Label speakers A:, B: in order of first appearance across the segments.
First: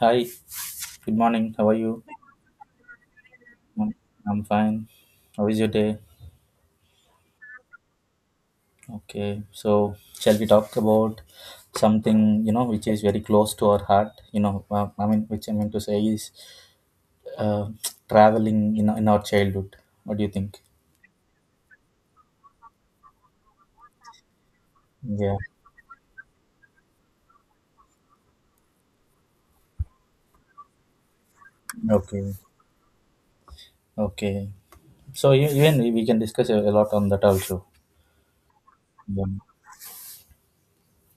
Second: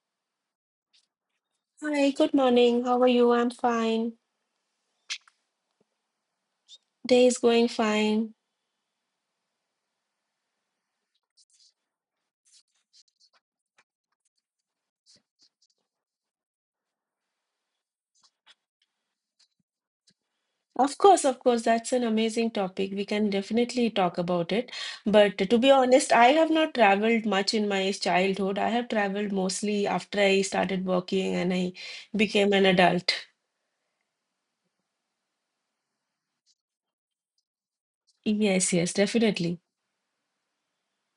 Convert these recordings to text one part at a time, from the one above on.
A: Hi, good morning. How are you?
B: Hi, good morning. How are you? I'm
A: Morning.
B: fine.
A: I'm fine. How is your day?
B: Day is going fine.
A: Okay, so shall we talk about something, which is very close to our heart? I mean, which I mean to say is, uh, traveling in our childhood. What do you think?
B: Of course, that's an amazing topic. We can definitely talk about it.
A: Yeah.
B: But to be honest, I have not traveled much in my childhood. I have traveled mostly after I started working and I
A: Okay.
B: became an adult.
A: Okay. So even we can discuss a lot on that also.
B: Yes, yes,
A: Yeah.
B: definitely.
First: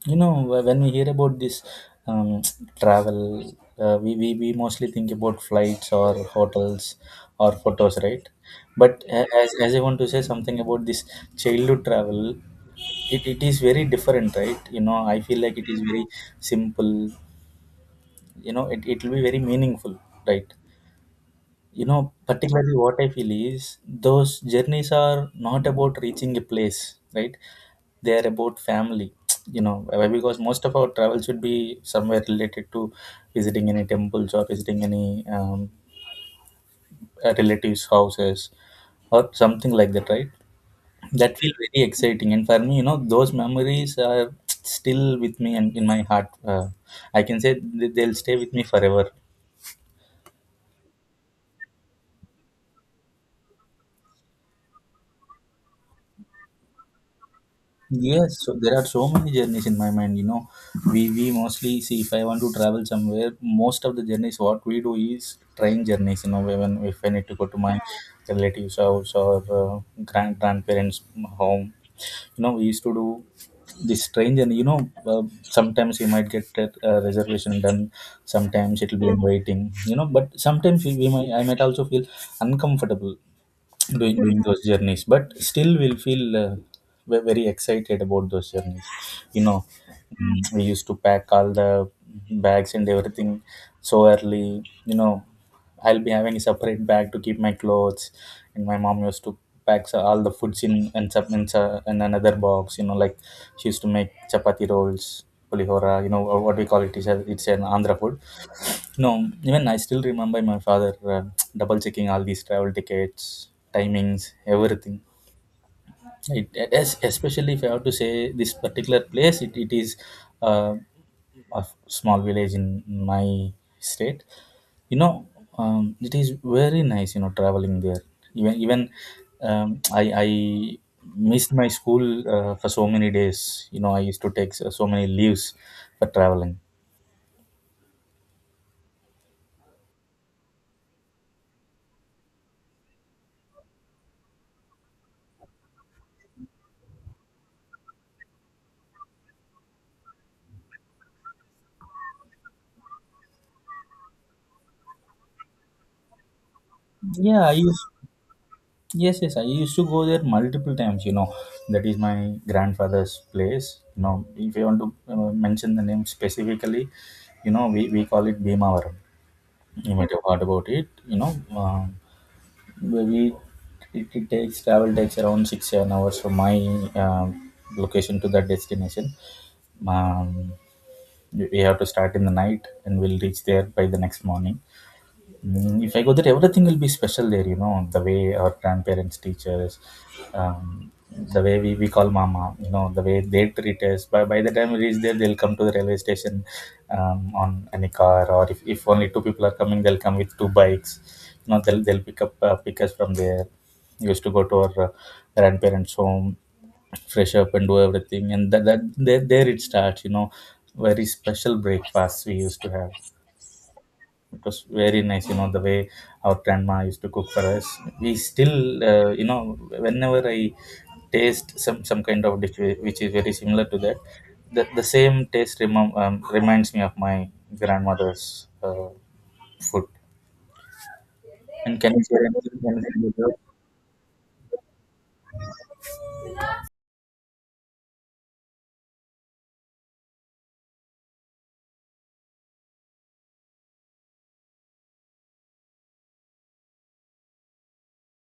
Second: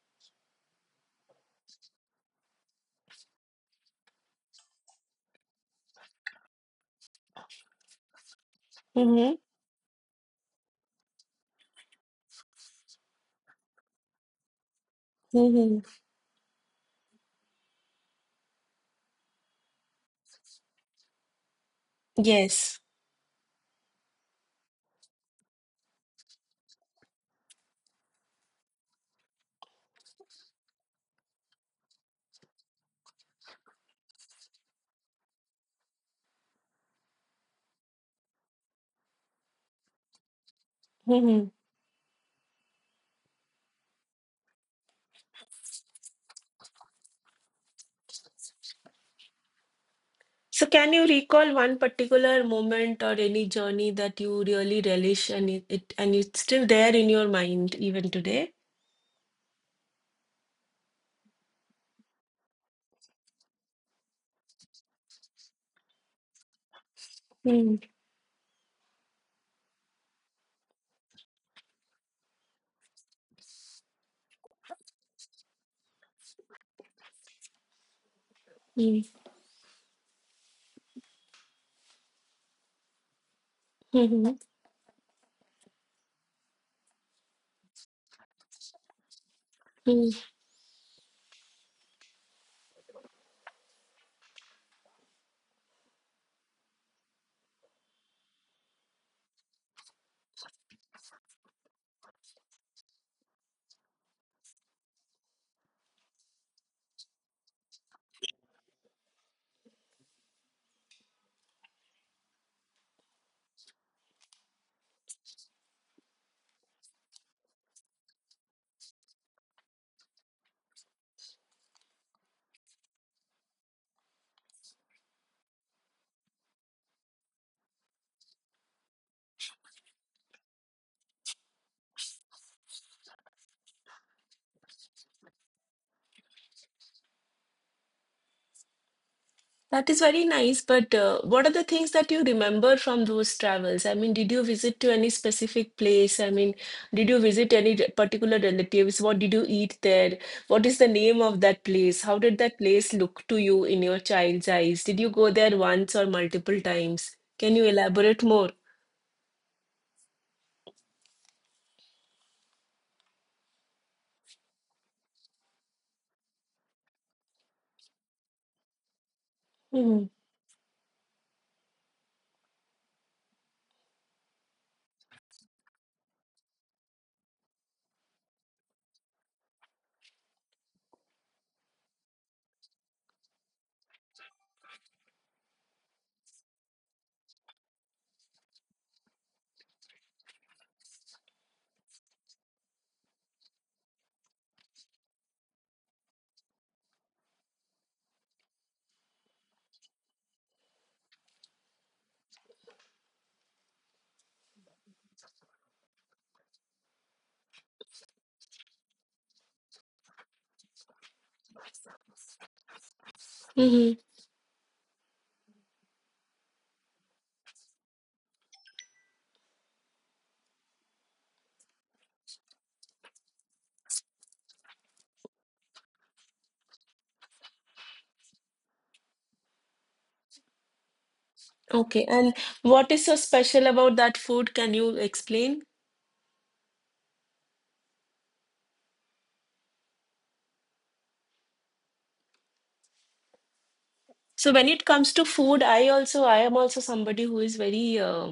A: When we hear about this, um, travel, we mostly think about flights or hotels or photos, right? But a-
B: Mm-hmm.
A: as, as I want to say something about this childhood travel, it is very different, right? I feel like it is
B: Mm-hmm.
A: very simple. It will be very meaningful, right? Particularly
B: Yes.
A: what I feel is those journeys are not about reaching a place, right? They are about family, because most of our travel should be somewhere related to visiting any temples or visiting any, relatives houses or something like that, right? That
B: Mm-hmm.
A: feel very exciting, and for me, those memories are still with me and in my heart. I can say they'll stay with me forever.
B: So can you recall one particular moment or any journey that you really relish and it's still there in your mind even
A: Yes, so
B: today?
A: there are so many journeys in my mind. We mostly see if I want to travel somewhere, most of the journeys what we do is train journeys. When if I need to go to my
B: Hmm.
A: relatives' house or, grandparents' home, we used to do this train journey. Sometimes you might get a reservation done, sometimes it'll
B: Mhm.
A: be in waiting. But sometimes we might I might also feel uncomfortable doing,
B: Mhm.
A: those journeys, but still we'll feel we very excited about those journeys, you know
B: Mm.
A: we used to pack all the bags and everything so early. I'll be having a separate bag to keep my clothes, and my mom used to pack all the foods in, and in another box, like, she used to make chapati rolls, pulihora, or what we call it is a, it's an andhra food. No, even I still remember my father, double checking all these travel tickets, timings, everything. It is, especially if I have to say this particular place, it is, uh, a small village in my state. You know, it is very nice, traveling there. Even I missed my school for so many days. I used to take so many leaves for traveling.
B: That is very nice, but what are the things that you remember from those travels? I mean, did you visit to any specific place? I mean, did you visit any particular relatives? What did you eat there? What is the name of that place? How did that place look to you in your child's eyes? Did you go there once or multiple times?
A: Yeah, I
B: Can you
A: used
B: elaborate more?
A: Yes, yes, I used to go there multiple times. That is my grandfather's place. If you want to mention the name specifically, we call it Bhimavaram. You
B: Mm-hmm.
A: might have heard about it. You know, where we it, it takes travel takes around 6-7 hours from my location to that destination. Um, we have to start in the night, and we'll reach there by the next morning. If I go there, everything will be special there, the way our grandparents teach us, the way we call mama, the way they treat us. By the time we reach there, they'll come to the railway station, on any car, or if only two people are coming, they'll come with two bikes. They'll pick us from there. We used to go to our, grandparents' home, fresh up and do everything, and that, that there it starts, very special breakfast we used to have.
B: Mm-hmm.
A: It was very nice, the way our grandma used to cook for us. We still, whenever I taste some kind of dish, which is very similar to that, the same taste reminds me of my grandmother's, food. And can you
B: Okay,
A: share
B: and
A: anything
B: what
A: anything
B: is
A: with
B: so
A: that?
B: special about that food? Can you explain? So when it comes to food, I am also somebody who is very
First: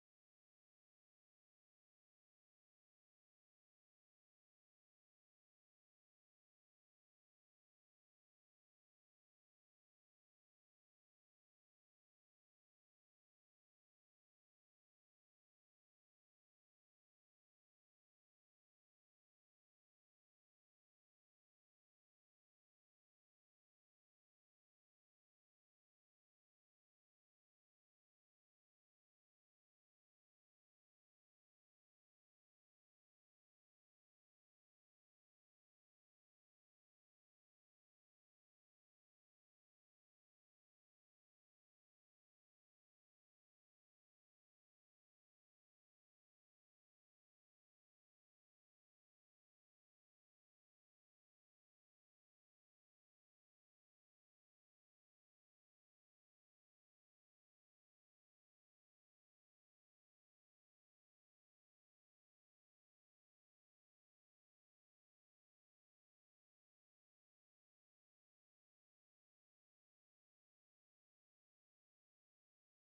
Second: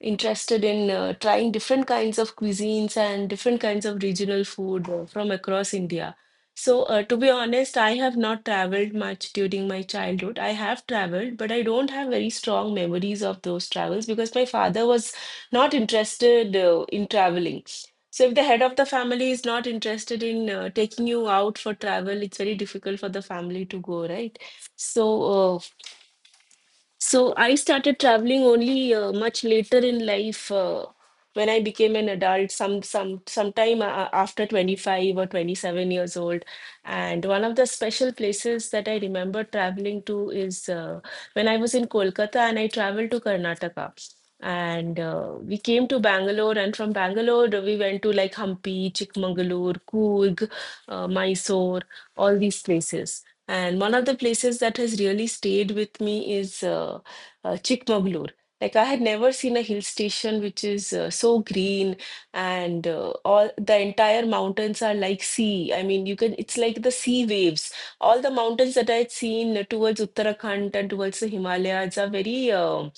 B: interested in trying different kinds of cuisines and different kinds of regional food from across India. So to be honest, I have not traveled much during my childhood. I have traveled, but I don't have very strong memories of those travels because my father was not interested in traveling. So if the head of the family is not interested in taking you out for travel, it's very difficult for the family to go, right? So, uh, so I started traveling only much later in life when I became an adult, sometime after 25 or 27 years old. And one of the special places that I remember traveling to is when I was in Kolkata and I traveled to Karnataka. And we came to Bangalore, and from Bangalore we went to like Hampi, Chikmagalur, Coorg, Mysore, all these places. And one of the places that has really stayed with me is Chikmagalur. Like I had never seen a hill station which is so green and all the entire mountains are like sea. I mean, you can it's like the sea waves. All the mountains that I had seen towards Uttarakhand and towards the Himalayas are very um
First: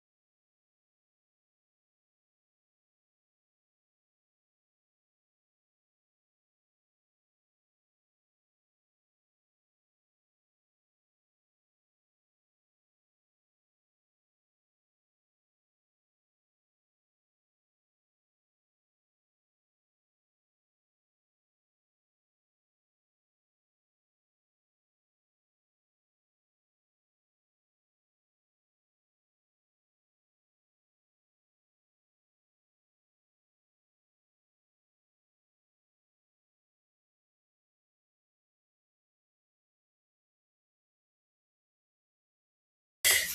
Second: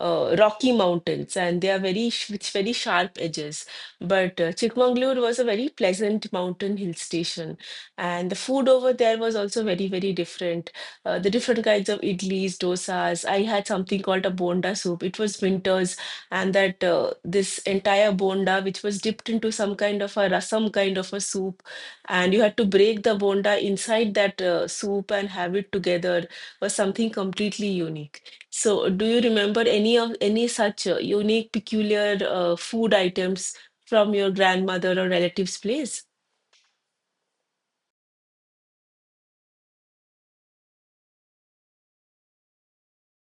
B: uh, rocky mountains and they are very with very sharp edges. But Chikmagalur was a very pleasant mountain hill station. And the food over there was also very, very different. The different kinds of idlis, dosas. I had something called a bonda soup. It was winters, and that this entire bonda, which was dipped into some kind of a rasam kind of a soup, and you had to break the bonda inside that soup and have it together, was something completely unique. So, do you remember any such unique, peculiar food items from your grandmother or relatives' place?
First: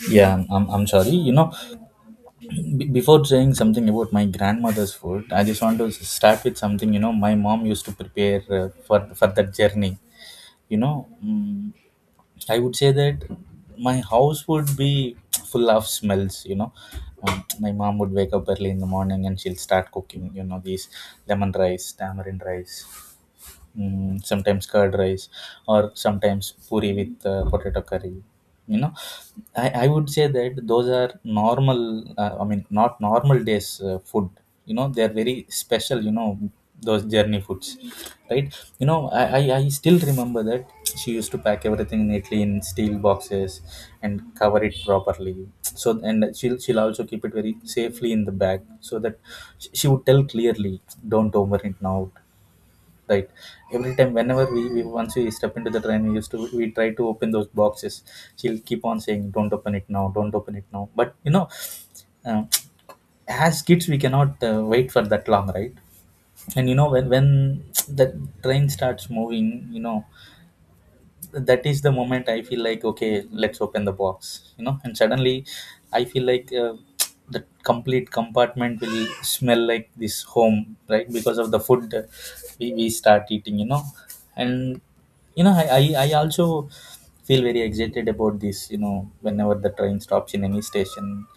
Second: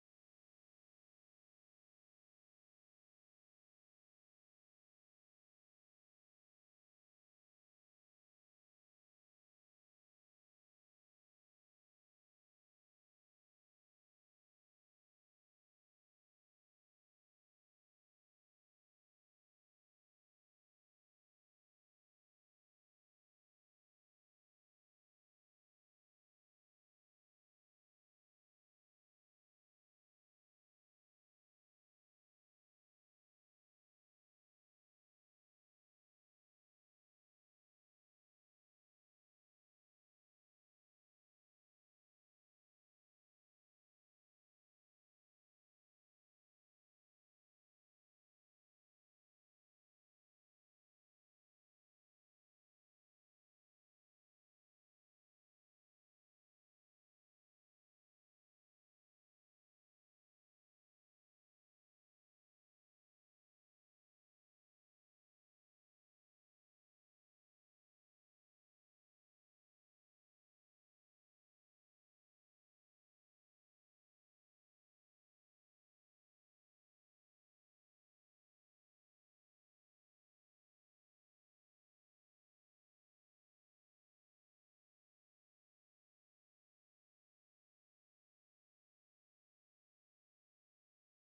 A: Yeah I'm sorry. Before saying something about my grandmother's food, I just want to start with something. My mom used to prepare, for that journey. you know I would say that my house would be full of smells. My mom would wake up early in the morning, and she'll start cooking, these lemon rice, tamarind rice, sometimes curd rice, or sometimes puri with, potato curry. you know I would say that those are normal, I mean, not normal days, food. They are very special, those journey foods, right? I still remember that she used to pack everything neatly in steel boxes and cover it properly. So, and she'll also keep it very safely in the bag, so that she would tell clearly, don't open it now, right? Every time, whenever we once we step into the train, we try to open those boxes. She'll keep on saying, don't open it now, don't open it now. But um as kids, we cannot wait for that long, right? And when the train starts moving, that is the moment I feel like, okay, let's open the box. And suddenly I feel like, the complete compartment will smell like this home, right? Because of the food that we start eating, and I also feel very excited about this, whenever the train stops in any station,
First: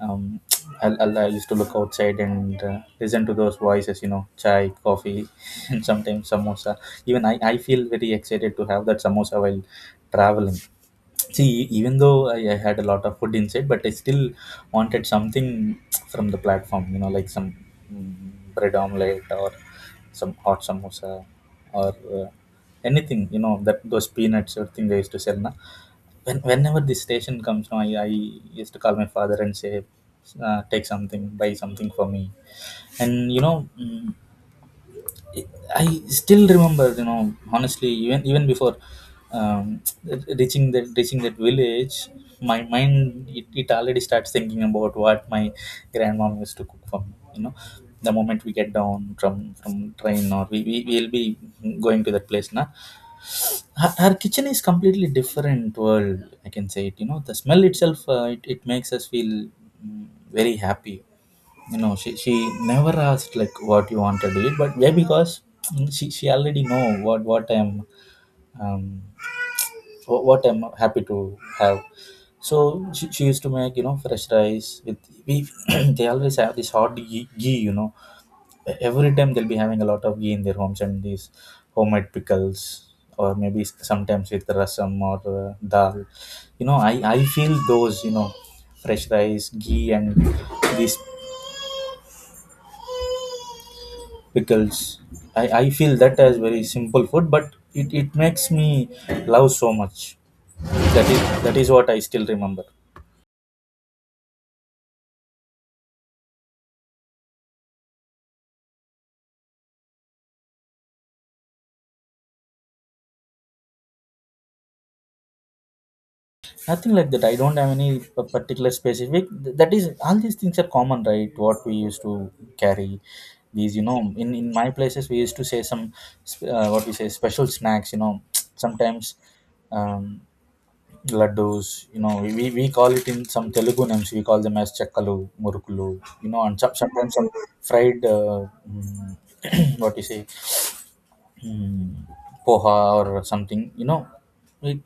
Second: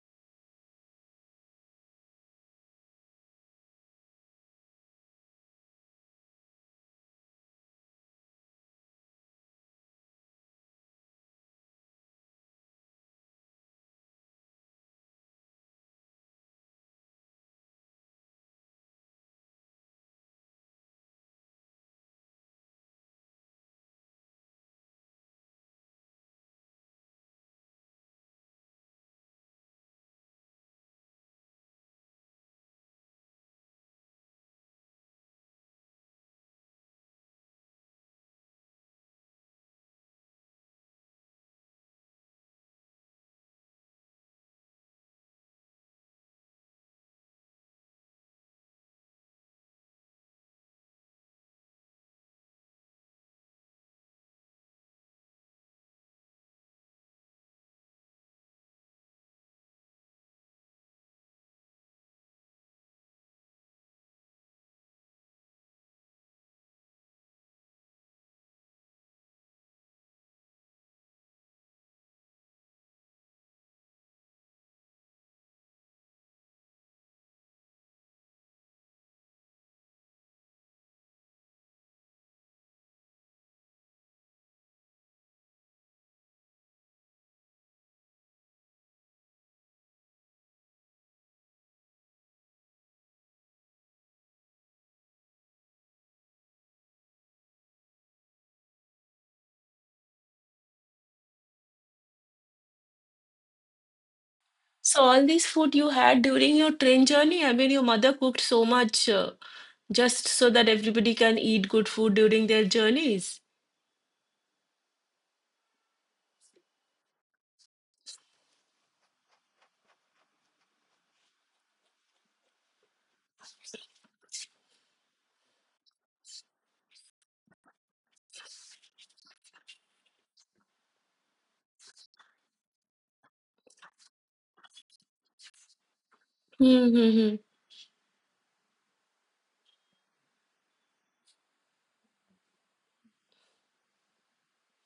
A: um, I used to look outside and, listen to those voices, you know, chai, coffee, and sometimes samosa. Even I feel very excited to have that samosa while traveling. See, even though I had a lot of food inside, but I still wanted something from the platform, like some, bread omelette, or some hot samosa, or, anything, that those peanuts or thing they used to sell. Na? Whenever this station comes now, I used to call my father and say, take something, buy something for me. And I still remember, honestly, even before, um, reaching that village, my mind, it already starts thinking about what my grandmom used to cook for me. The moment we get down from train, or we will be going to that place, na. Her kitchen is completely different world, I can say it. The smell itself, it makes us feel, mm, very happy. She never asked like what you want to do it. But yeah, because, she already know what I'm, um, what I'm happy to have. So she used to make, fresh rice with. We They always have this hot ghee, every time they'll be having a lot of ghee in their homes, and these homemade pickles, or maybe sometimes with rasam or, dal. I feel those, fresh rice, ghee, and these pickles. I feel that as very simple food, but it makes me love so much. that is that is what I still remember.
B: So all this food you had during your train journey, I mean, your mother cooked so much just so that everybody can eat good food during their journeys.
A: Nothing like that, I don't have any particular specific. That is, all these things are common, right, what we used to carry. These, in my places we used to say some, what we say, special snacks. Sometimes, um laddus, we call it in some telugu names, we call them as chakkalu, murukulu, and
B: Hmm. Hmm,
A: sometimes some
B: hmm.
A: fried, mm, what you say, mm, poha or something. It,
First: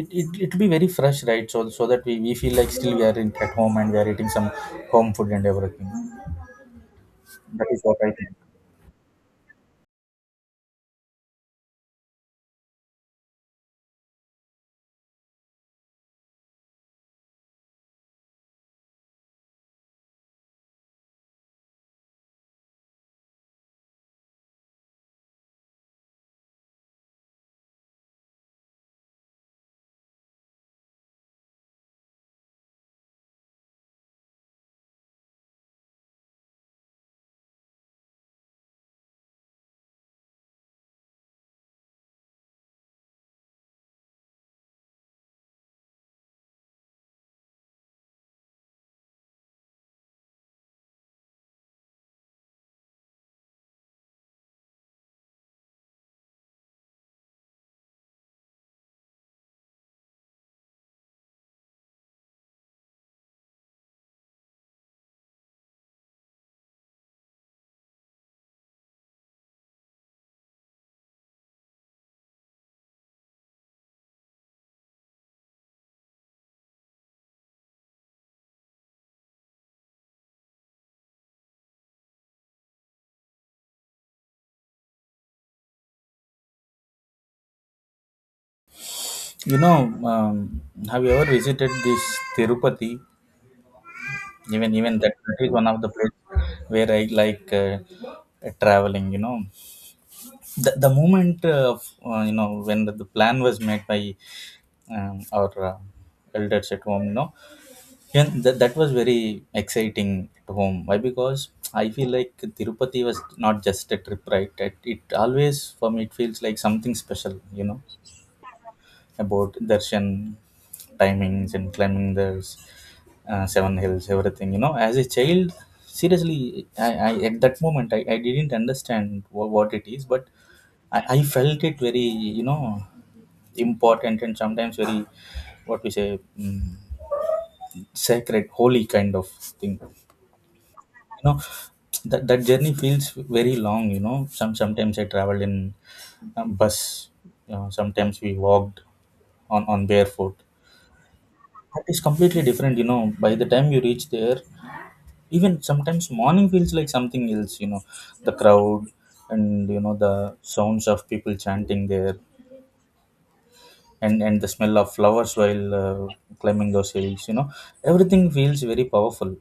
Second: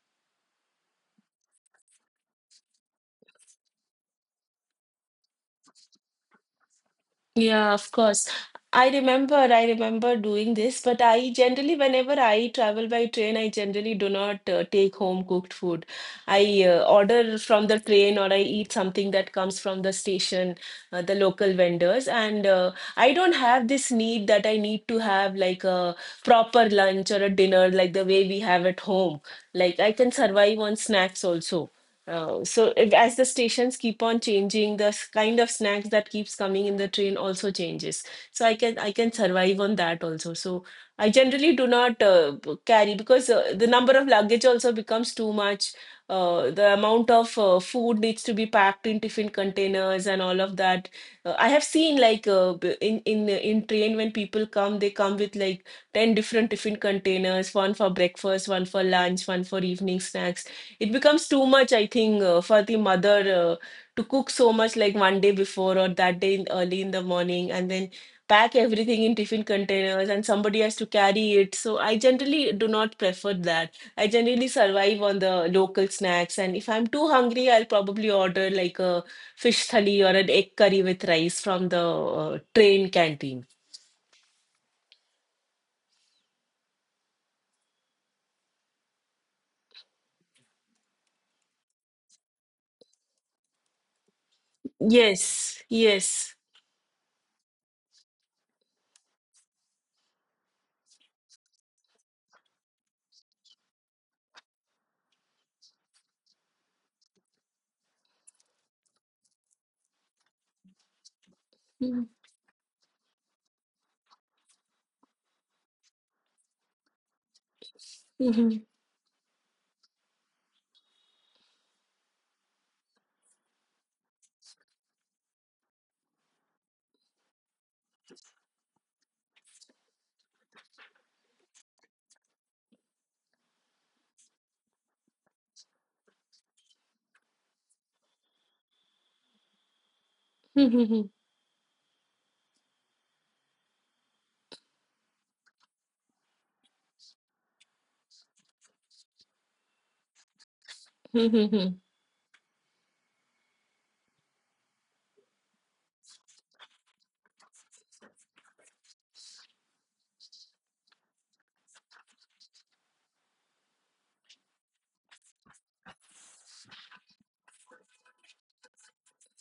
A: it it'll be very fresh, right? So, so that we feel like still we are at home, and we are eating some home food and everything. That
B: Yeah,
A: is
B: of
A: what I
B: course.
A: think.
B: I remember doing this, but I generally, whenever I travel by train, I generally do not take home cooked food. I order from the train or I eat something that comes from the station, the local vendors. And I don't have this need that I need to have like a proper lunch or a dinner like the way we have at home. Like I can survive on snacks also. So if, as the stations keep on changing, the kind of snacks that keeps coming in the train also changes. So I can survive on that also. So I generally do not carry because the number of luggage also becomes too much. The amount of food needs to be packed in different containers and all of that. I have seen like in train when people come, they come with like 10 different different containers, one for breakfast, one for lunch, one for evening snacks. It becomes too much, I think, for the mother to cook so much like one day before or that day, early in the morning and then pack everything in tiffin containers and somebody has to carry it. So I generally do not prefer that. I generally survive on the local snacks and if I'm too hungry, I'll probably order like a fish thali or an egg curry with rice from the train canteen.
A: you know um, have you ever visited this Tirupati? Even that is
B: Yes,
A: one of the places
B: yes.
A: where I like, traveling. The moment, of you know when the plan was made by, our elders at home, Yeah, that was very exciting at home. Why? Because I feel like Tirupati was not just a trip, right? It always, for me, it feels like something special,
B: Mhm.
A: about darshan, timings, and climbing the, seven hills, everything. You know, as a child, seriously, I at that moment, I didn't understand what it is, but I felt it very, you know, important and sometimes very, what we say, sacred, holy kind of thing.
B: Mhm.
A: You know, that journey feels very long. You know, sometimes I traveled in bus. You know, sometimes we walked on barefoot. That is completely different. You know, by the time you reach there, even sometimes morning feels like something else. You know, the crowd, and you know, the sounds of people chanting there, and the smell of flowers while climbing those hills, you know, everything feels very powerful.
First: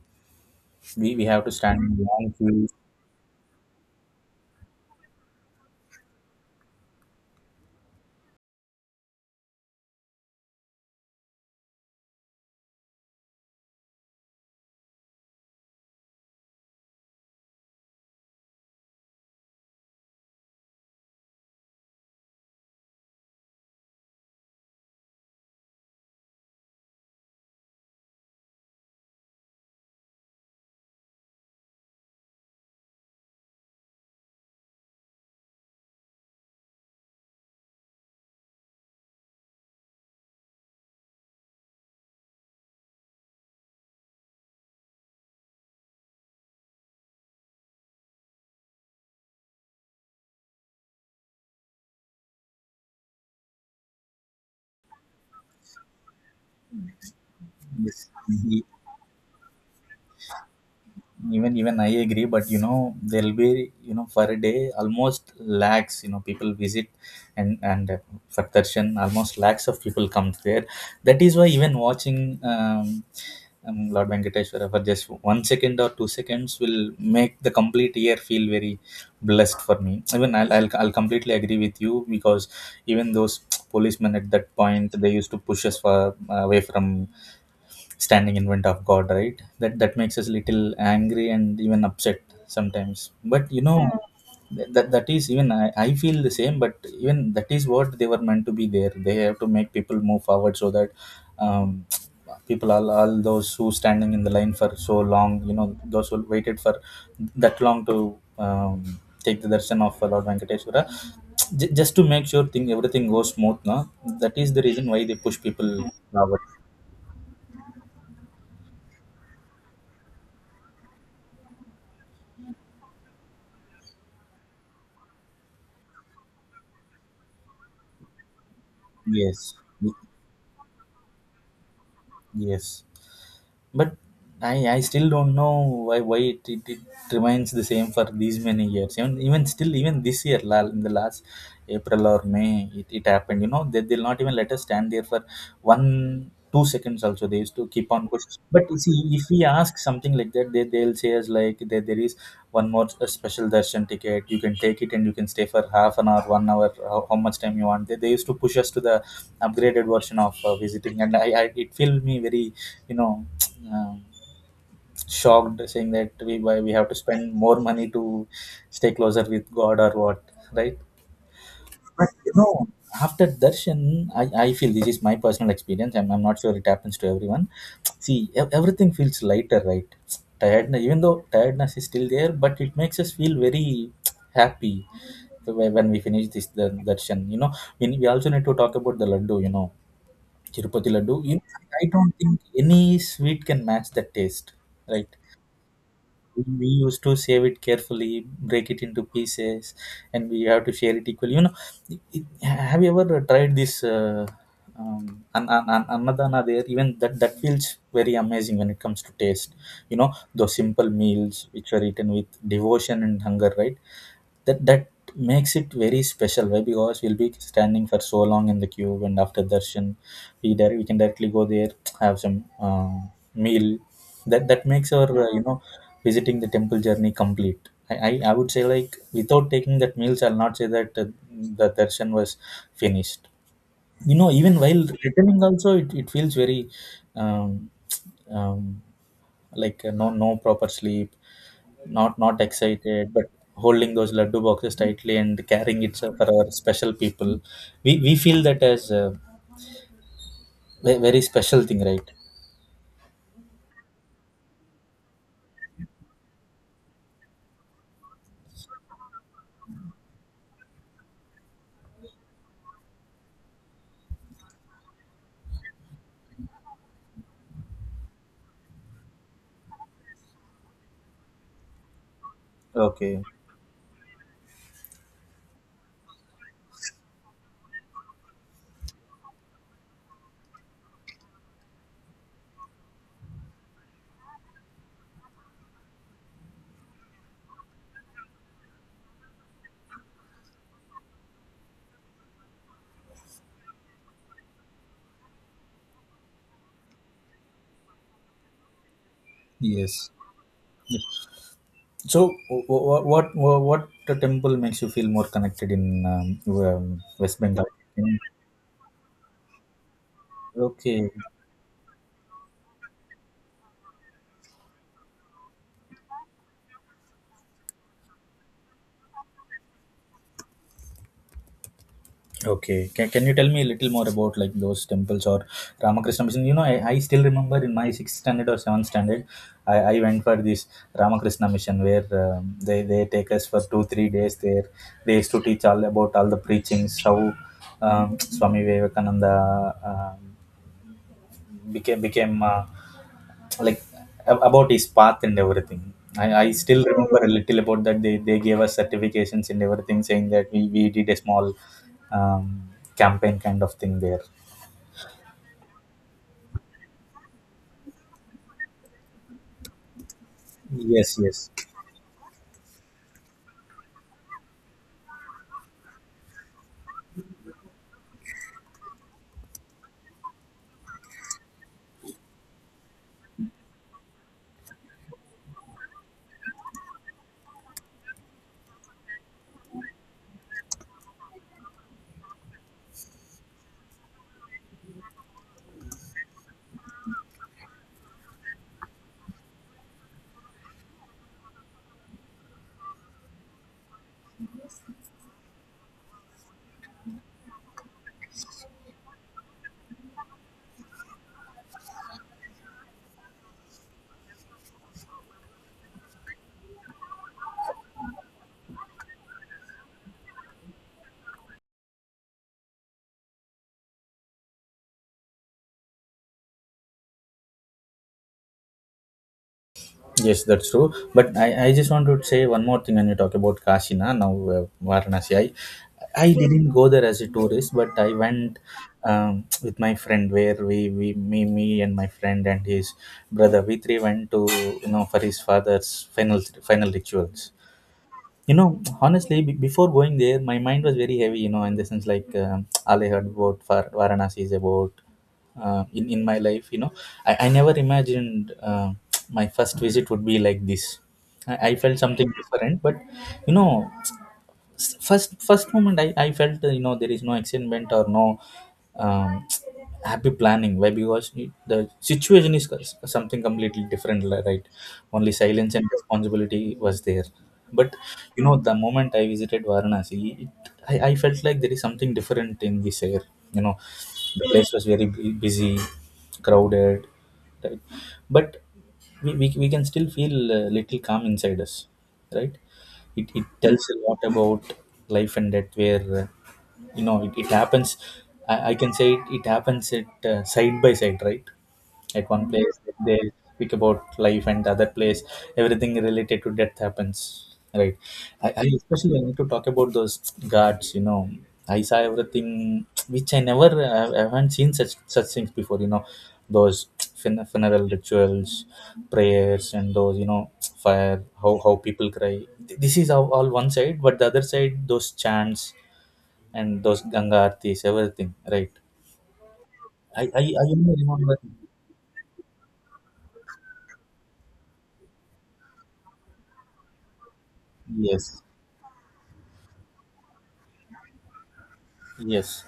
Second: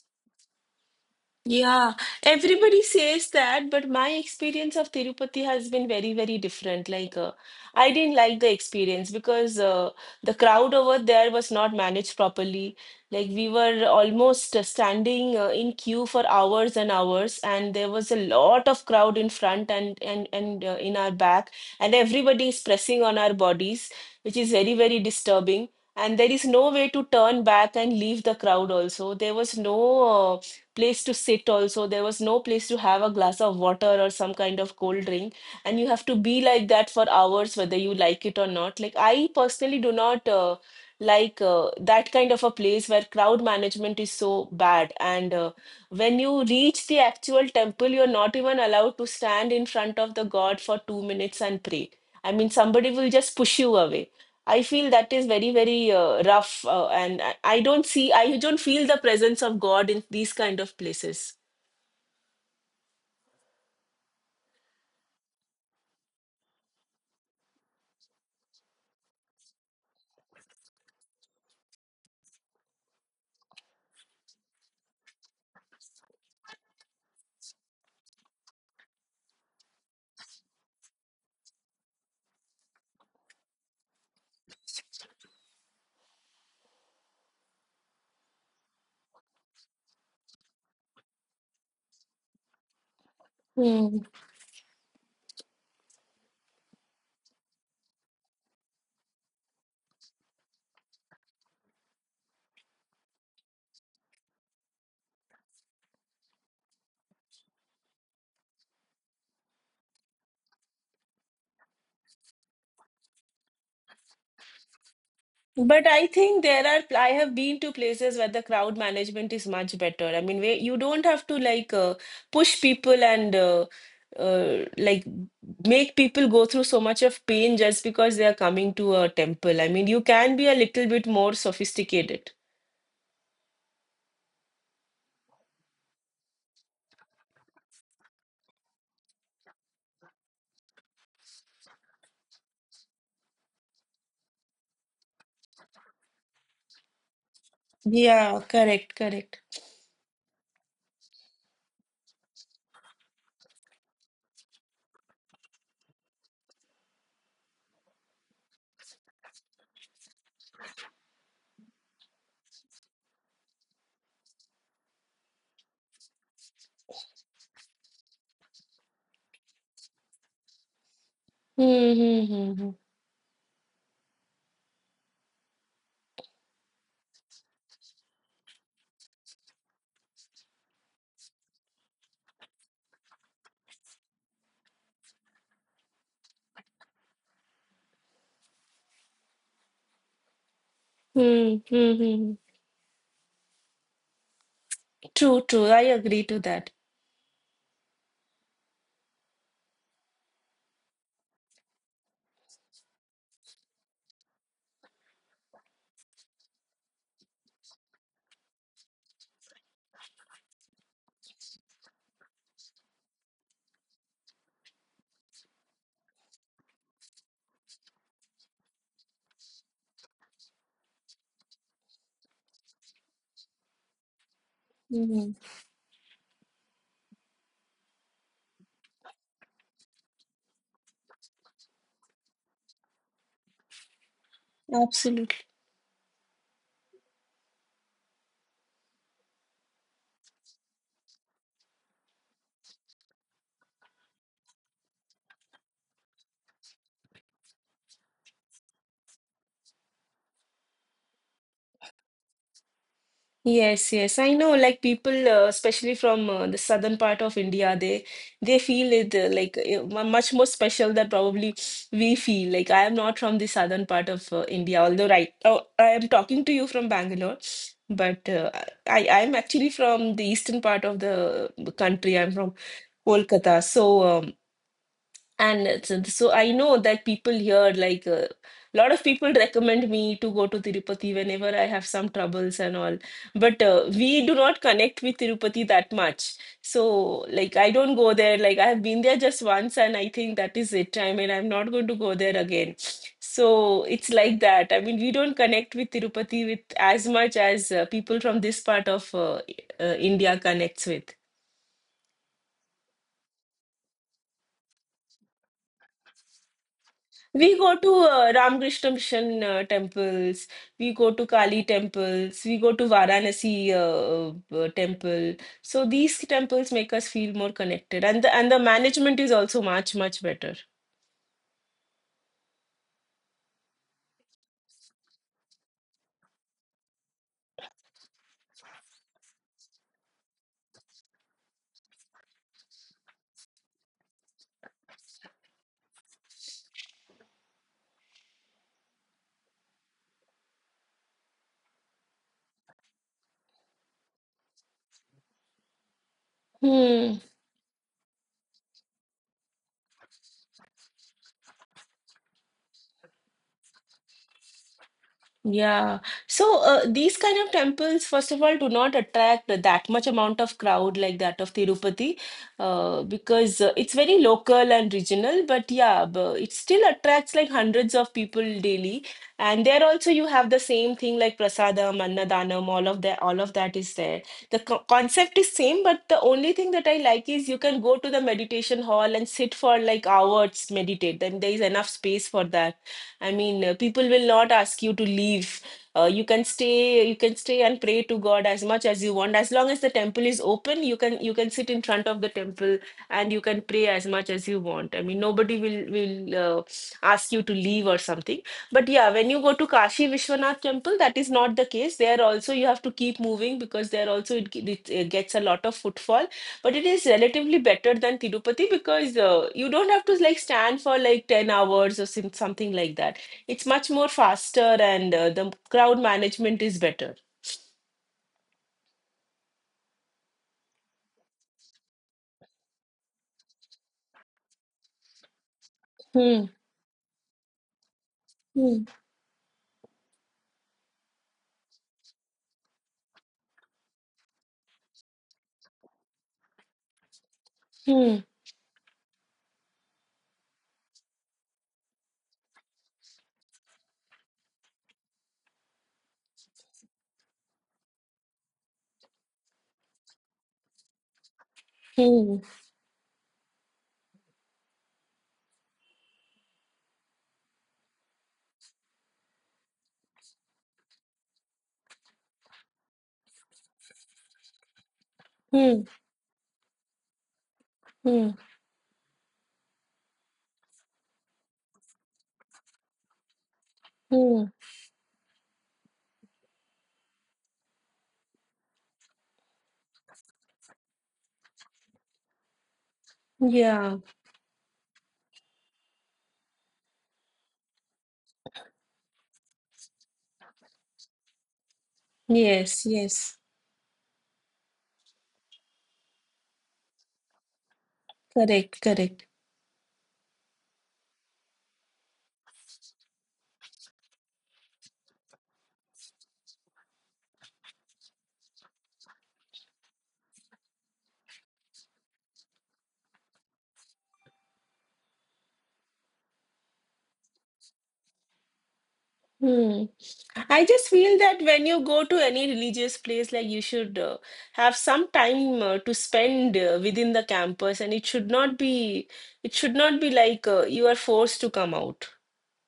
A: We have to stand
B: Yeah,
A: in long queues
B: everybody says that, but my experience of Tirupati has been very, very different. Like, I didn't like the experience because the crowd over there was not managed properly. Like, we were almost standing in queue for hours and hours, and there was a lot of crowd in front and in our back, and everybody is pressing on our bodies, which is very, very disturbing. And there is no way to turn back and leave the crowd also. There was no uh, place to sit. Also, there was no place to have a glass of water or some kind of cold drink, and you have to be like that for hours whether you like it or not. Like, I personally do not like that kind of a place where crowd management is so bad. And when you reach the actual temple, you're not even allowed to stand in front of the god for 2 minutes and pray. I mean, somebody will just push you away. I feel that is very, very rough, and I
A: in
B: don't
A: the
B: see, I don't
A: city.
B: feel the presence of God in these kind of places.
A: Even I agree, but you know, there'll be, you know, for a day, almost lakhs, you know, people visit, and for darshan almost lakhs of people come there. That is why even watching um, lord venkateshwara for just 1 second or 2 seconds will make the complete year feel very blessed for me. Even I'll completely agree with you, because even those policemen at that point, they used to push us for away from standing in front of god, right? That makes us little angry and even upset sometimes. But you know.
B: Hmm.
A: Yeah. That is, even I feel the same, but even that is what they were meant to be there. They have to make people move forward so that um, people, all those who standing in the line for so long, you know, those who waited for that long to um, take the darshan of lord venkateshwara, just to make sure thing everything goes smooth, no? That is the reason why they push people
B: But I
A: forward.
B: think I have been to places where the crowd management is much better. I mean, where you don't have to like push people and like make people go through so much of pain just because they are coming to a
A: Yes.
B: temple. I mean, you can be a little bit more sophisticated.
A: Yes, but I still don't know why it remains the same for these many years. Even still even this year, in the last April or May, it happened. You know, they'll not even let us stand there for 1 2 seconds. Also they used to keep on pushing.
B: Yeah,
A: But you
B: correct,
A: see, if
B: correct.
A: we ask something like that, they'll say us like there is one more special darshan ticket. You can take it and you can stay for half an hour, 1 hour, how much time you want. They used to push us to the upgraded version of visiting, and I it filled me very you know, um, shocked, saying that we why we have to spend more money to stay closer with God or what, right?
B: Hmm.
A: But
B: Hmm.
A: you
B: Hmm.
A: know,
B: Hmm.
A: after darshan, I feel this is my personal experience. I'm not sure it happens to everyone. See, everything feels lighter, right? Tiredness, even though tiredness is still there, but it makes us feel very happy when we finish this the darshan. You know, we also need to talk about the laddu. You know, Tirupati laddu. In
B: Hmm.
A: fact, I
B: Hmm.
A: don't
B: Hmm,
A: think any sweet can match that taste. Right?
B: true, true. I agree to
A: We
B: that.
A: used to save it carefully, break it into pieces, and we have to share it equally. You know, it- it- have you ever tried this um, annadana there? Even that feels very amazing when it comes to taste. You know, those simple meals which are eaten with devotion and hunger, right? That makes it very special. Why? Because we'll be standing for so long in the queue, and after darshan, we there we can directly go there, have some meal. That makes our
B: Mhm.
A: visiting the temple journey complete. I would say, like, without taking that meals, I'll not say that the darshan was finished. You know, even while
B: Absolutely.
A: returning also, it feels very um, um, like, no proper sleep, not excited, but holding those laddu boxes tightly and carrying it for our special people, we feel that as a very special thing, right?
B: Yes, yes. I know, like people, especially from the southern part of India, they feel it like much more special than probably we feel. Like I am not from the southern part of India, although right, oh, I am talking to you from Bangalore, but I am actually from the eastern part of the country. I'm from
A: Okay.
B: Kolkata, so. So I know that people here, like a lot of people recommend me to go to Tirupati whenever I have some troubles and all. But we do not connect with Tirupati that much. So, like, I don't go there. Like, I have been there just once, and I think that is it. I mean, I'm not going to go there again. So it's like that. I mean, we don't connect with Tirupati with as much as people from this part of
A: Yes.
B: India connects
A: Yes.
B: with.
A: So, what what the temple makes you feel more connected in um, West
B: We
A: Bengal?
B: go to
A: In-
B: Ramakrishna Mission temples, we
A: Okay.
B: go to Kali temples, we go to Varanasi temple. So these temples make us feel more connected, and the management is also much much better.
A: Okay. Can you tell me a little more about, like, those temples or Ramakrishna Mission? You know, I still remember in my sixth standard or seventh standard, I went for this Ramakrishna Mission, where they take us for two, 3 days there. They used to teach all about all the preachings, how Swami Vivekananda um, became like about his path and everything. I still remember
B: Hmm.
A: a little about that. They gave us certifications and everything, saying that we did a small um, campaign kind of thing there.
B: Yeah. So these kind of temples, first of all, do not attract that much amount of crowd
A: Yes,
B: like that
A: yes.
B: of Tirupati, because it's very local and regional. But yeah, but it still attracts like hundreds of people daily. And there also you have the same thing like prasadam, annadanam, all of that. All of that is there. The co concept is same, but the only thing that I like is you can go to the meditation hall and sit for like hours, meditate. Then there is enough space for that. I mean, people will not ask you to leave. You can stay, and pray to God as much as you want. As long as the temple is open, you can sit in front of the temple and you can pray as much as you want. I mean, nobody will ask you to leave or something. But yeah, when you go to Kashi Vishwanath temple, that is not the case. There also you have to keep moving because there also it gets a lot of footfall. But it is relatively better than Tirupati because you don't have to like stand for like 10 hours or something like that. It's much more faster and the crowd management is better.
A: Yes, that's true. But I just want to say one more thing when you talk about Kashina, now Varanasi. I
B: Hmm.
A: didn't go there as a tourist, but I went
B: Hmm.
A: with my friend, where me and my friend and his brother, we three went to, you know, for his father's final rituals.
B: Hmm.
A: You know, honestly, before going there, my mind was very heavy. You know, in the sense, like, all I heard about Varanasi is about, in my life, you know. I never imagined my first visit would be like this. I felt something
B: Hmm.
A: different, but you know, first moment, I felt, there is no excitement or no um, happy planning. Why? Because the situation is something completely different, right? Only silence and
B: Hmm.
A: responsibility was there. But
B: Hmm.
A: you know, the moment I visited Varanasi, it, I felt like there is something different in this air, you know.
B: Hmm.
A: The place was very busy, crowded, right? But we can still feel a little calm inside us, right? It tells
B: Yeah.
A: a lot about life and death, where you know, it happens. I can say it happens at, side by side, right? At one place
B: Yes.
A: they
B: Yes.
A: speak about life, and the other place everything related to death happens. Right. I
B: Correct.
A: especially
B: Correct.
A: need to talk about those guards. You know, I saw everything which I never I, I haven't seen such things before. You know, those funeral rituals, prayers, and those, you know, fire. How people cry. This is all one side, but the other side those chants and those Ganga artis, everything. Right.
B: Hmm.
A: I
B: I just
A: only
B: feel
A: remember.
B: that when you go to any religious place, like you should have some time to spend within the campus, and
A: Yes.
B: it should not be like you are forced to come out.
A: Yes.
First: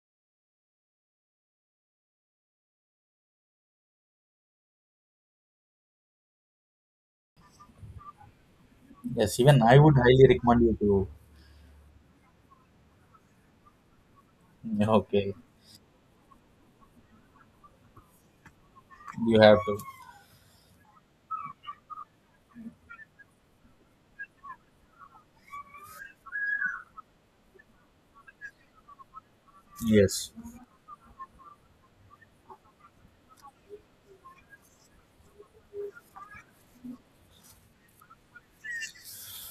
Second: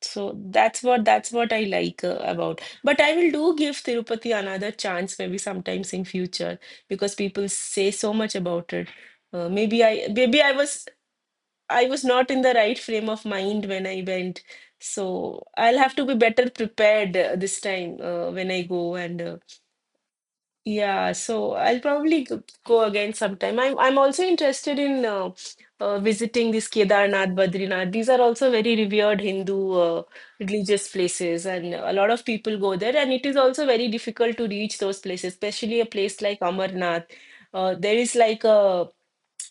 B: So that's what I like about. But I will do give Tirupati another chance maybe sometimes in future because people say so much about it.
A: Yes,
B: Uh,
A: even I
B: maybe
A: would
B: I
A: highly
B: maybe I
A: recommend you
B: was
A: to.
B: I was not in the right frame of mind when I went.
A: Okay,
B: So I'll have to be better prepared this time when I go and
A: you have to.
B: yeah, so I'll probably go again sometime. I'm also interested in visiting this Kedarnath, Badrinath. These are also very revered Hindu
A: Yes,
B: religious places, and a lot of people go there. And it is also very difficult to reach those places, especially a place like Amarnath. There is like a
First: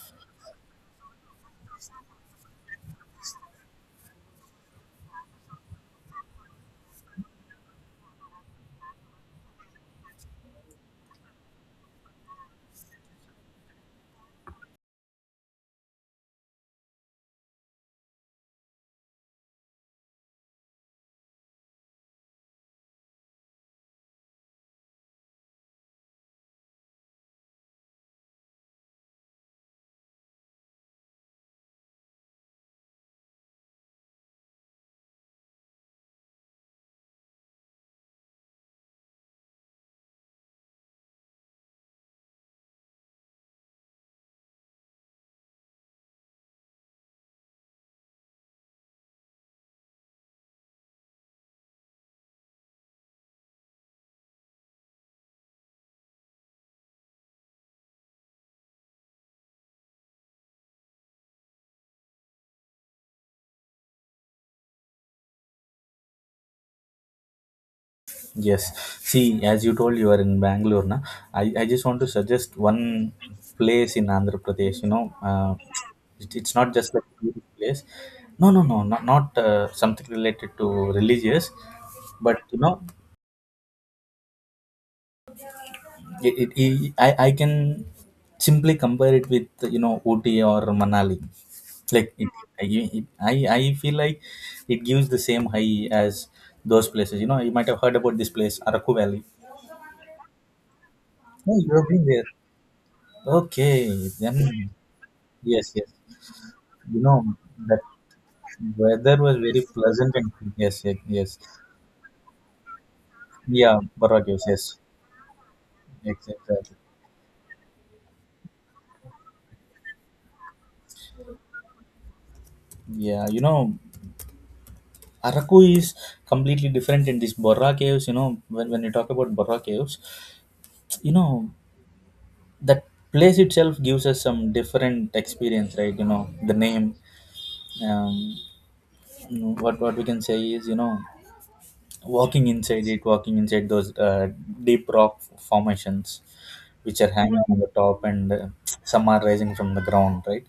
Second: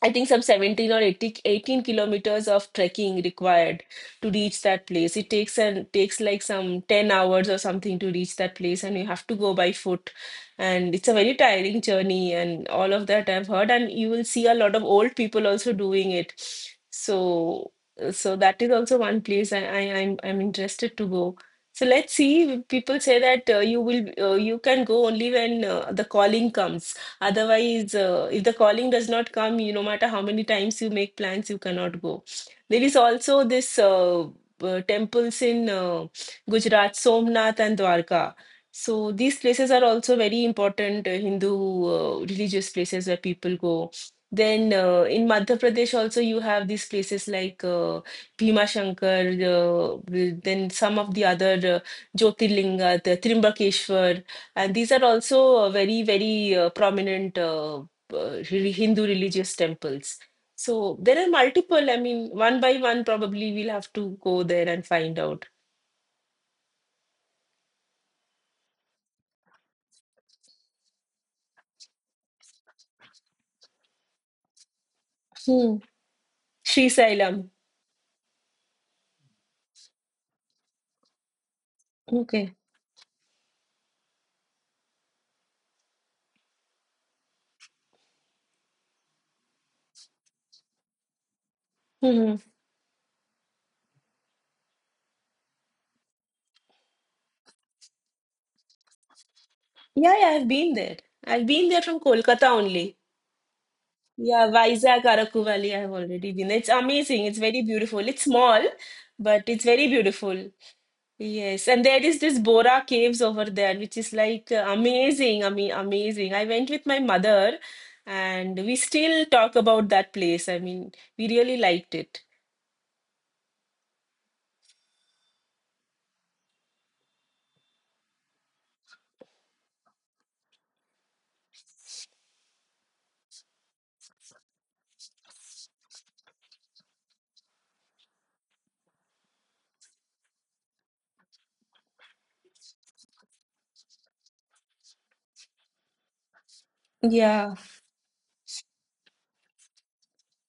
B: I think some 17 or 80, 18 kilometers of trekking required to reach that place. It takes like some 10 hours or something to reach that place, and you have to go by foot. And it's a very tiring journey, and all of that I've heard. And you will see a lot of old people also doing it. So, so that is also one place I'm interested to go. So let's see. People say that you will you can go only when the calling comes. Otherwise, if the calling does not come, you no matter how many times you make plans, you cannot go. There is also this temples in Gujarat, Somnath and Dwarka. So these places are also very important Hindu religious places where people go. Then in Madhya Pradesh also you have these places like Bhima Shankar, then some of the other Jyotirlinga, the Trimbakeshwar. And these are also very, very prominent Hindu religious temples. So there are multiple. I mean, one by one, probably we'll have to go there and find out.
A: yes. See, as you told, you are in Bangalore, na. I just want to suggest one place in Andhra Pradesh. You know,
B: Hmm.
A: it's not
B: Sri
A: just like a tourist
B: Sailam.
A: place. No, no, no, not something related to religious, but
B: Okay.
A: you know, I can simply compare it with, you know, Ooty or Manali. Like,
B: Hmm.
A: it, I feel like it gives the same high as those places. You know, you might have heard about this place, Araku Valley.
B: Yeah, yeah, I've been there. I've
A: Oh,
B: been
A: you
B: there
A: have
B: from
A: been there.
B: Kolkata only.
A: Okay,
B: Yeah,
A: then
B: Vizag, Araku
A: yes,
B: Valley,
A: yes.
B: I've already been. It's
A: You
B: amazing.
A: know
B: It's very
A: that
B: beautiful. It's small,
A: weather was
B: but it's
A: very
B: very
A: pleasant and
B: beautiful.
A: yes, yes, yes.
B: Yes, and there is this Bora Caves over there,
A: Yeah,
B: which is
A: Barat, yes,
B: like
A: yes,
B: amazing. I mean, amazing. I went
A: exactly.
B: with my mother, and we still talk about that place. I mean, we really liked it.
A: Yeah, you know. Araku is completely different in these Borra Caves. You know, when you talk about Borra Caves, you know, that place itself gives us some different experience, right? You know, the name, um, what we can say is, you know, walking inside it, walking inside those deep rock formations which are hanging
B: Yeah,
A: on the top, and some are rising from the ground, right?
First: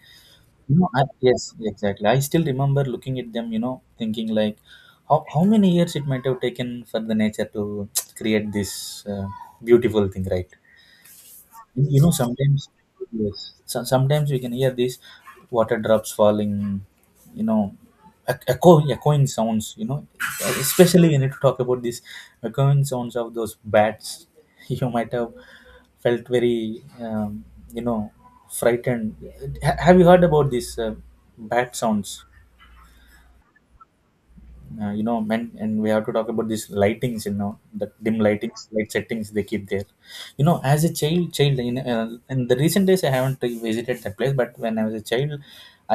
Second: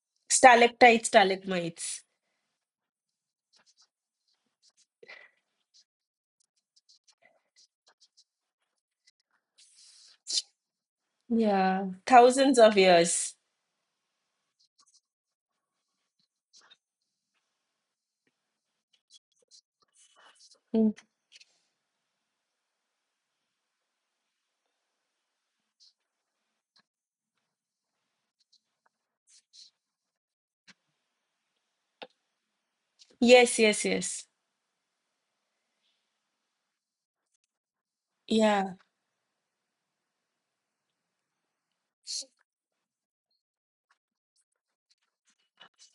A: You know,
B: stalactites,
A: yes,
B: stalagmites,
A: exactly. I still remember looking at them, you know, thinking like, how many years it might have taken for the nature to create this beautiful thing, right?
B: yeah,
A: You know,
B: thousands of years.
A: yes, so, sometimes we can hear these water drops falling, you know, echoing sounds, you know,
B: Mm.
A: especially we need to talk about these echoing sounds of those bats. You might have felt very, you know, frightened. Have you heard about these bat sounds?
B: Yes, yes, yes.
A: You know, men, and we have to talk about these lightings, you know, the dim lightings
B: Yeah.
A: light settings they keep there. You know, as a child in the recent days I haven't visited that place, but when I was a child,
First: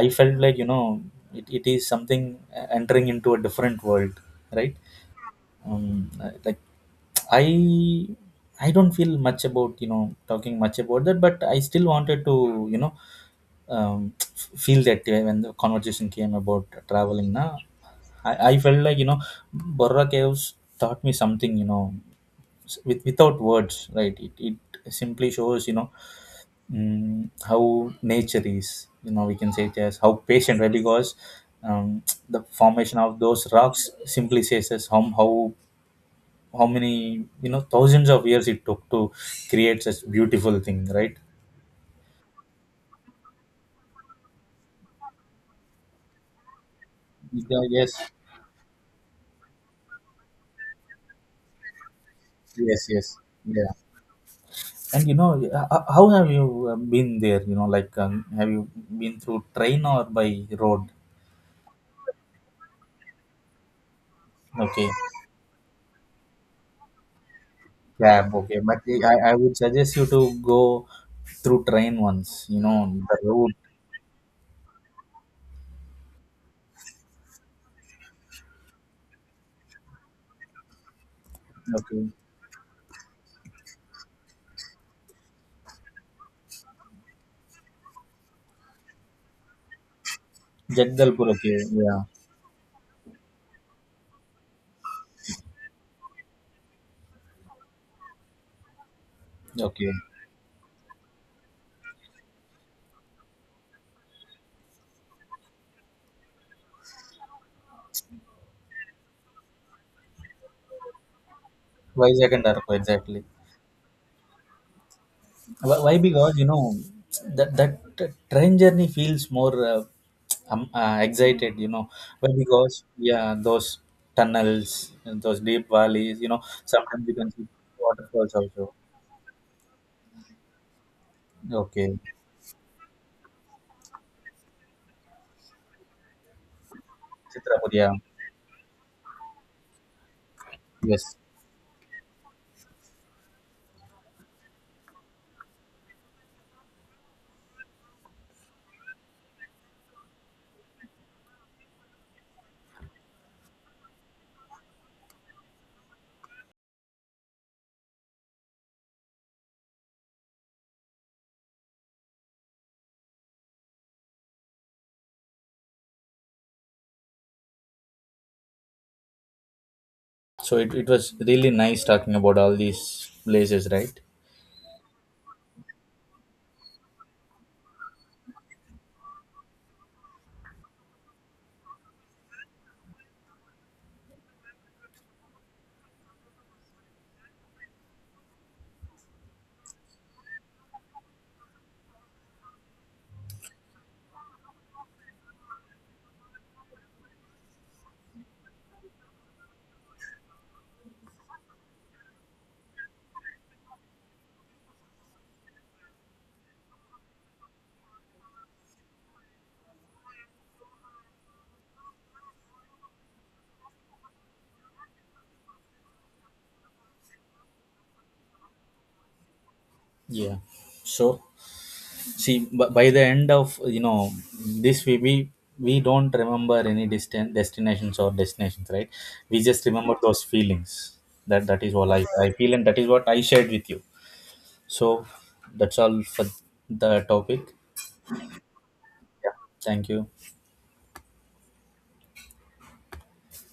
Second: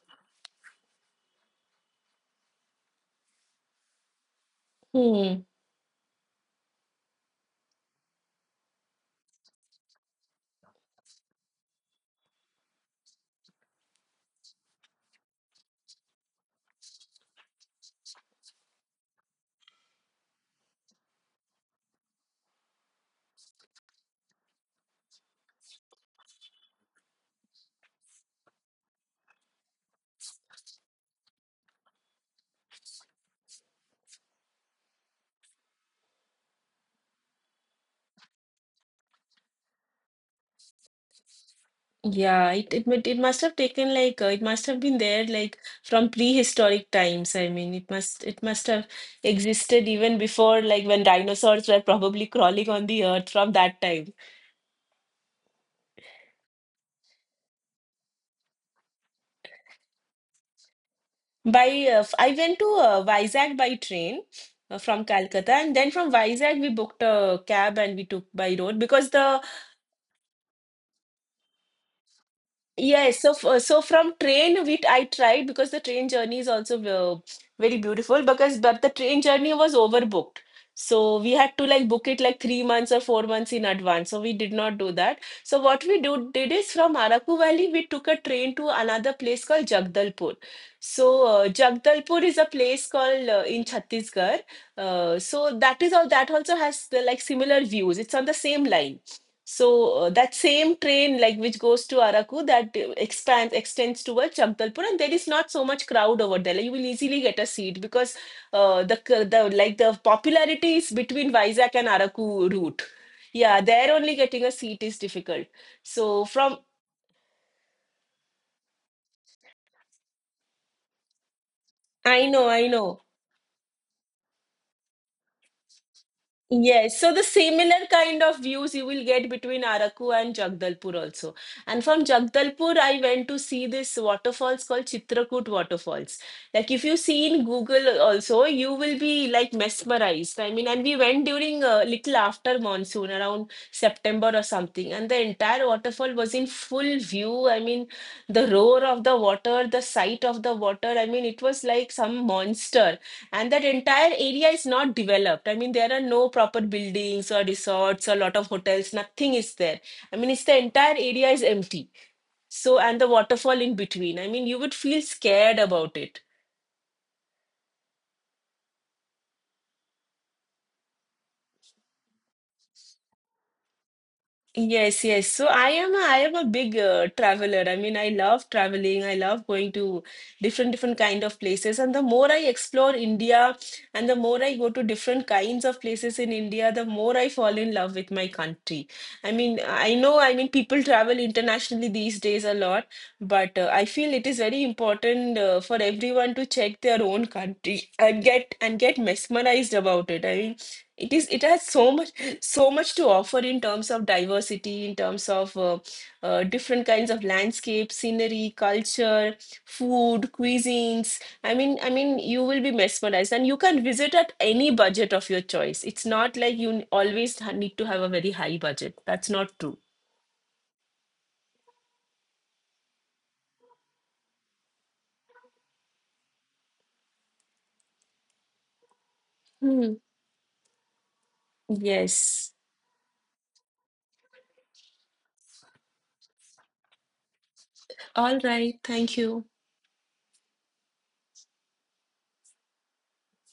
A: I felt like, you know, it is something, entering into a different world, right?
B: Hmm.
A: um like, i I don't feel much about, you know, talking much about that, but I still wanted to, you know, um, feel that way. When the conversation came about traveling now, I felt like, you know, Borra Caves taught me something, you know, without words, right? It simply shows, you know, how nature is, you know, we can say it as how patient, right? Because um, the formation of those rocks simply says us how many, you know, thousands of years it took to create such beautiful thing, right?
B: Yeah, it must have taken like it must have been there like from prehistoric times. I
A: Yeah,
B: mean, it
A: yes,
B: must it must have existed even before like when dinosaurs were probably crawling
A: yes,
B: on the
A: yes.
B: earth from
A: Yeah.
B: that time.
A: And you know, how have you been there, you know, like, have you been through train or by road?
B: I went to Vizag by train
A: Okay.
B: from Calcutta, and then from Vizag we booked a cab and we
A: Cab,
B: took by
A: okay.
B: road
A: But
B: because
A: I
B: the
A: would suggest you to go through train once, you know, the
B: yes,
A: route.
B: so from train we I tried because the train journey is also very beautiful because but the train journey was overbooked. So we had to like book
A: Okay.
B: it like 3 months or 4 months in advance. So we did not do that. So what we do did is from Araku Valley we took a train to another place called Jagdalpur. So
A: Jagdalpur, okay. Yeah.
B: Jagdalpur is a place called in Chhattisgarh. So that is all that also has the like similar views. It's on the same line.
A: Okay.
B: So that same train, like which goes to Araku, that expands extends towards Jagdalpur, and there is not so much crowd over there. Like, you will easily get a seat because the like the popularity is between Vizag and
A: Vizag and
B: Araku
A: Arko,
B: route.
A: exactly.
B: Yeah, there only getting a seat is difficult.
A: Why?
B: So
A: Because you
B: from
A: know, that train journey feels more excited, you know.
B: I
A: Why?
B: know, I
A: Because,
B: know.
A: yeah, those tunnels and those deep valleys, you know,
B: Yes,
A: sometimes
B: so
A: you
B: the
A: can see
B: similar kind
A: waterfalls
B: of
A: also.
B: views you will get between Araku and Jagdalpur also. And
A: Okay.
B: from Jagdalpur, I went to see this waterfalls called Chitrakoot waterfalls. Like if you see in
A: Chitrapur, yeah.
B: Google also, you will be like mesmerized. I mean, and we
A: Yes,
B: went during a little after monsoon, around September or something, and the entire waterfall was in full view. I mean, the roar of the water, the sight of the water. I mean, it was like some monster. And that entire area is not developed. I mean, there are no proper buildings or resorts or a lot of hotels, nothing is there. I mean, it's the entire area is empty. So and the waterfall in between, I mean, you would feel scared about it.
A: so it was really nice talking about all these places, right?
B: Yes, yes. So I am a big traveler. I mean, I love traveling. I love going to different kind of places. And the more I explore India, and the more I go to different kinds of places in India, the more I fall in love with my country. I mean, I know. I mean, people travel internationally these days a lot, but I feel it is very important for everyone to check their own country and get mesmerized about it. I mean, it is. It has so much to offer in terms of diversity, in terms of different kinds of landscape, scenery, culture, food, cuisines. You will be mesmerized, and you can visit at any budget of your choice. It's not like need to have a very high budget. That's not true.
A: Yeah. So, see, by the end of, you know, this, we don't remember any distant destinations or destinations, right? We just
B: Hmm.
A: remember those feelings. That is all I feel,
B: Yes.
A: and that is what I shared with you. So that's all for the topic.
B: All right. Thank
A: Yeah,
B: you.
A: thank you.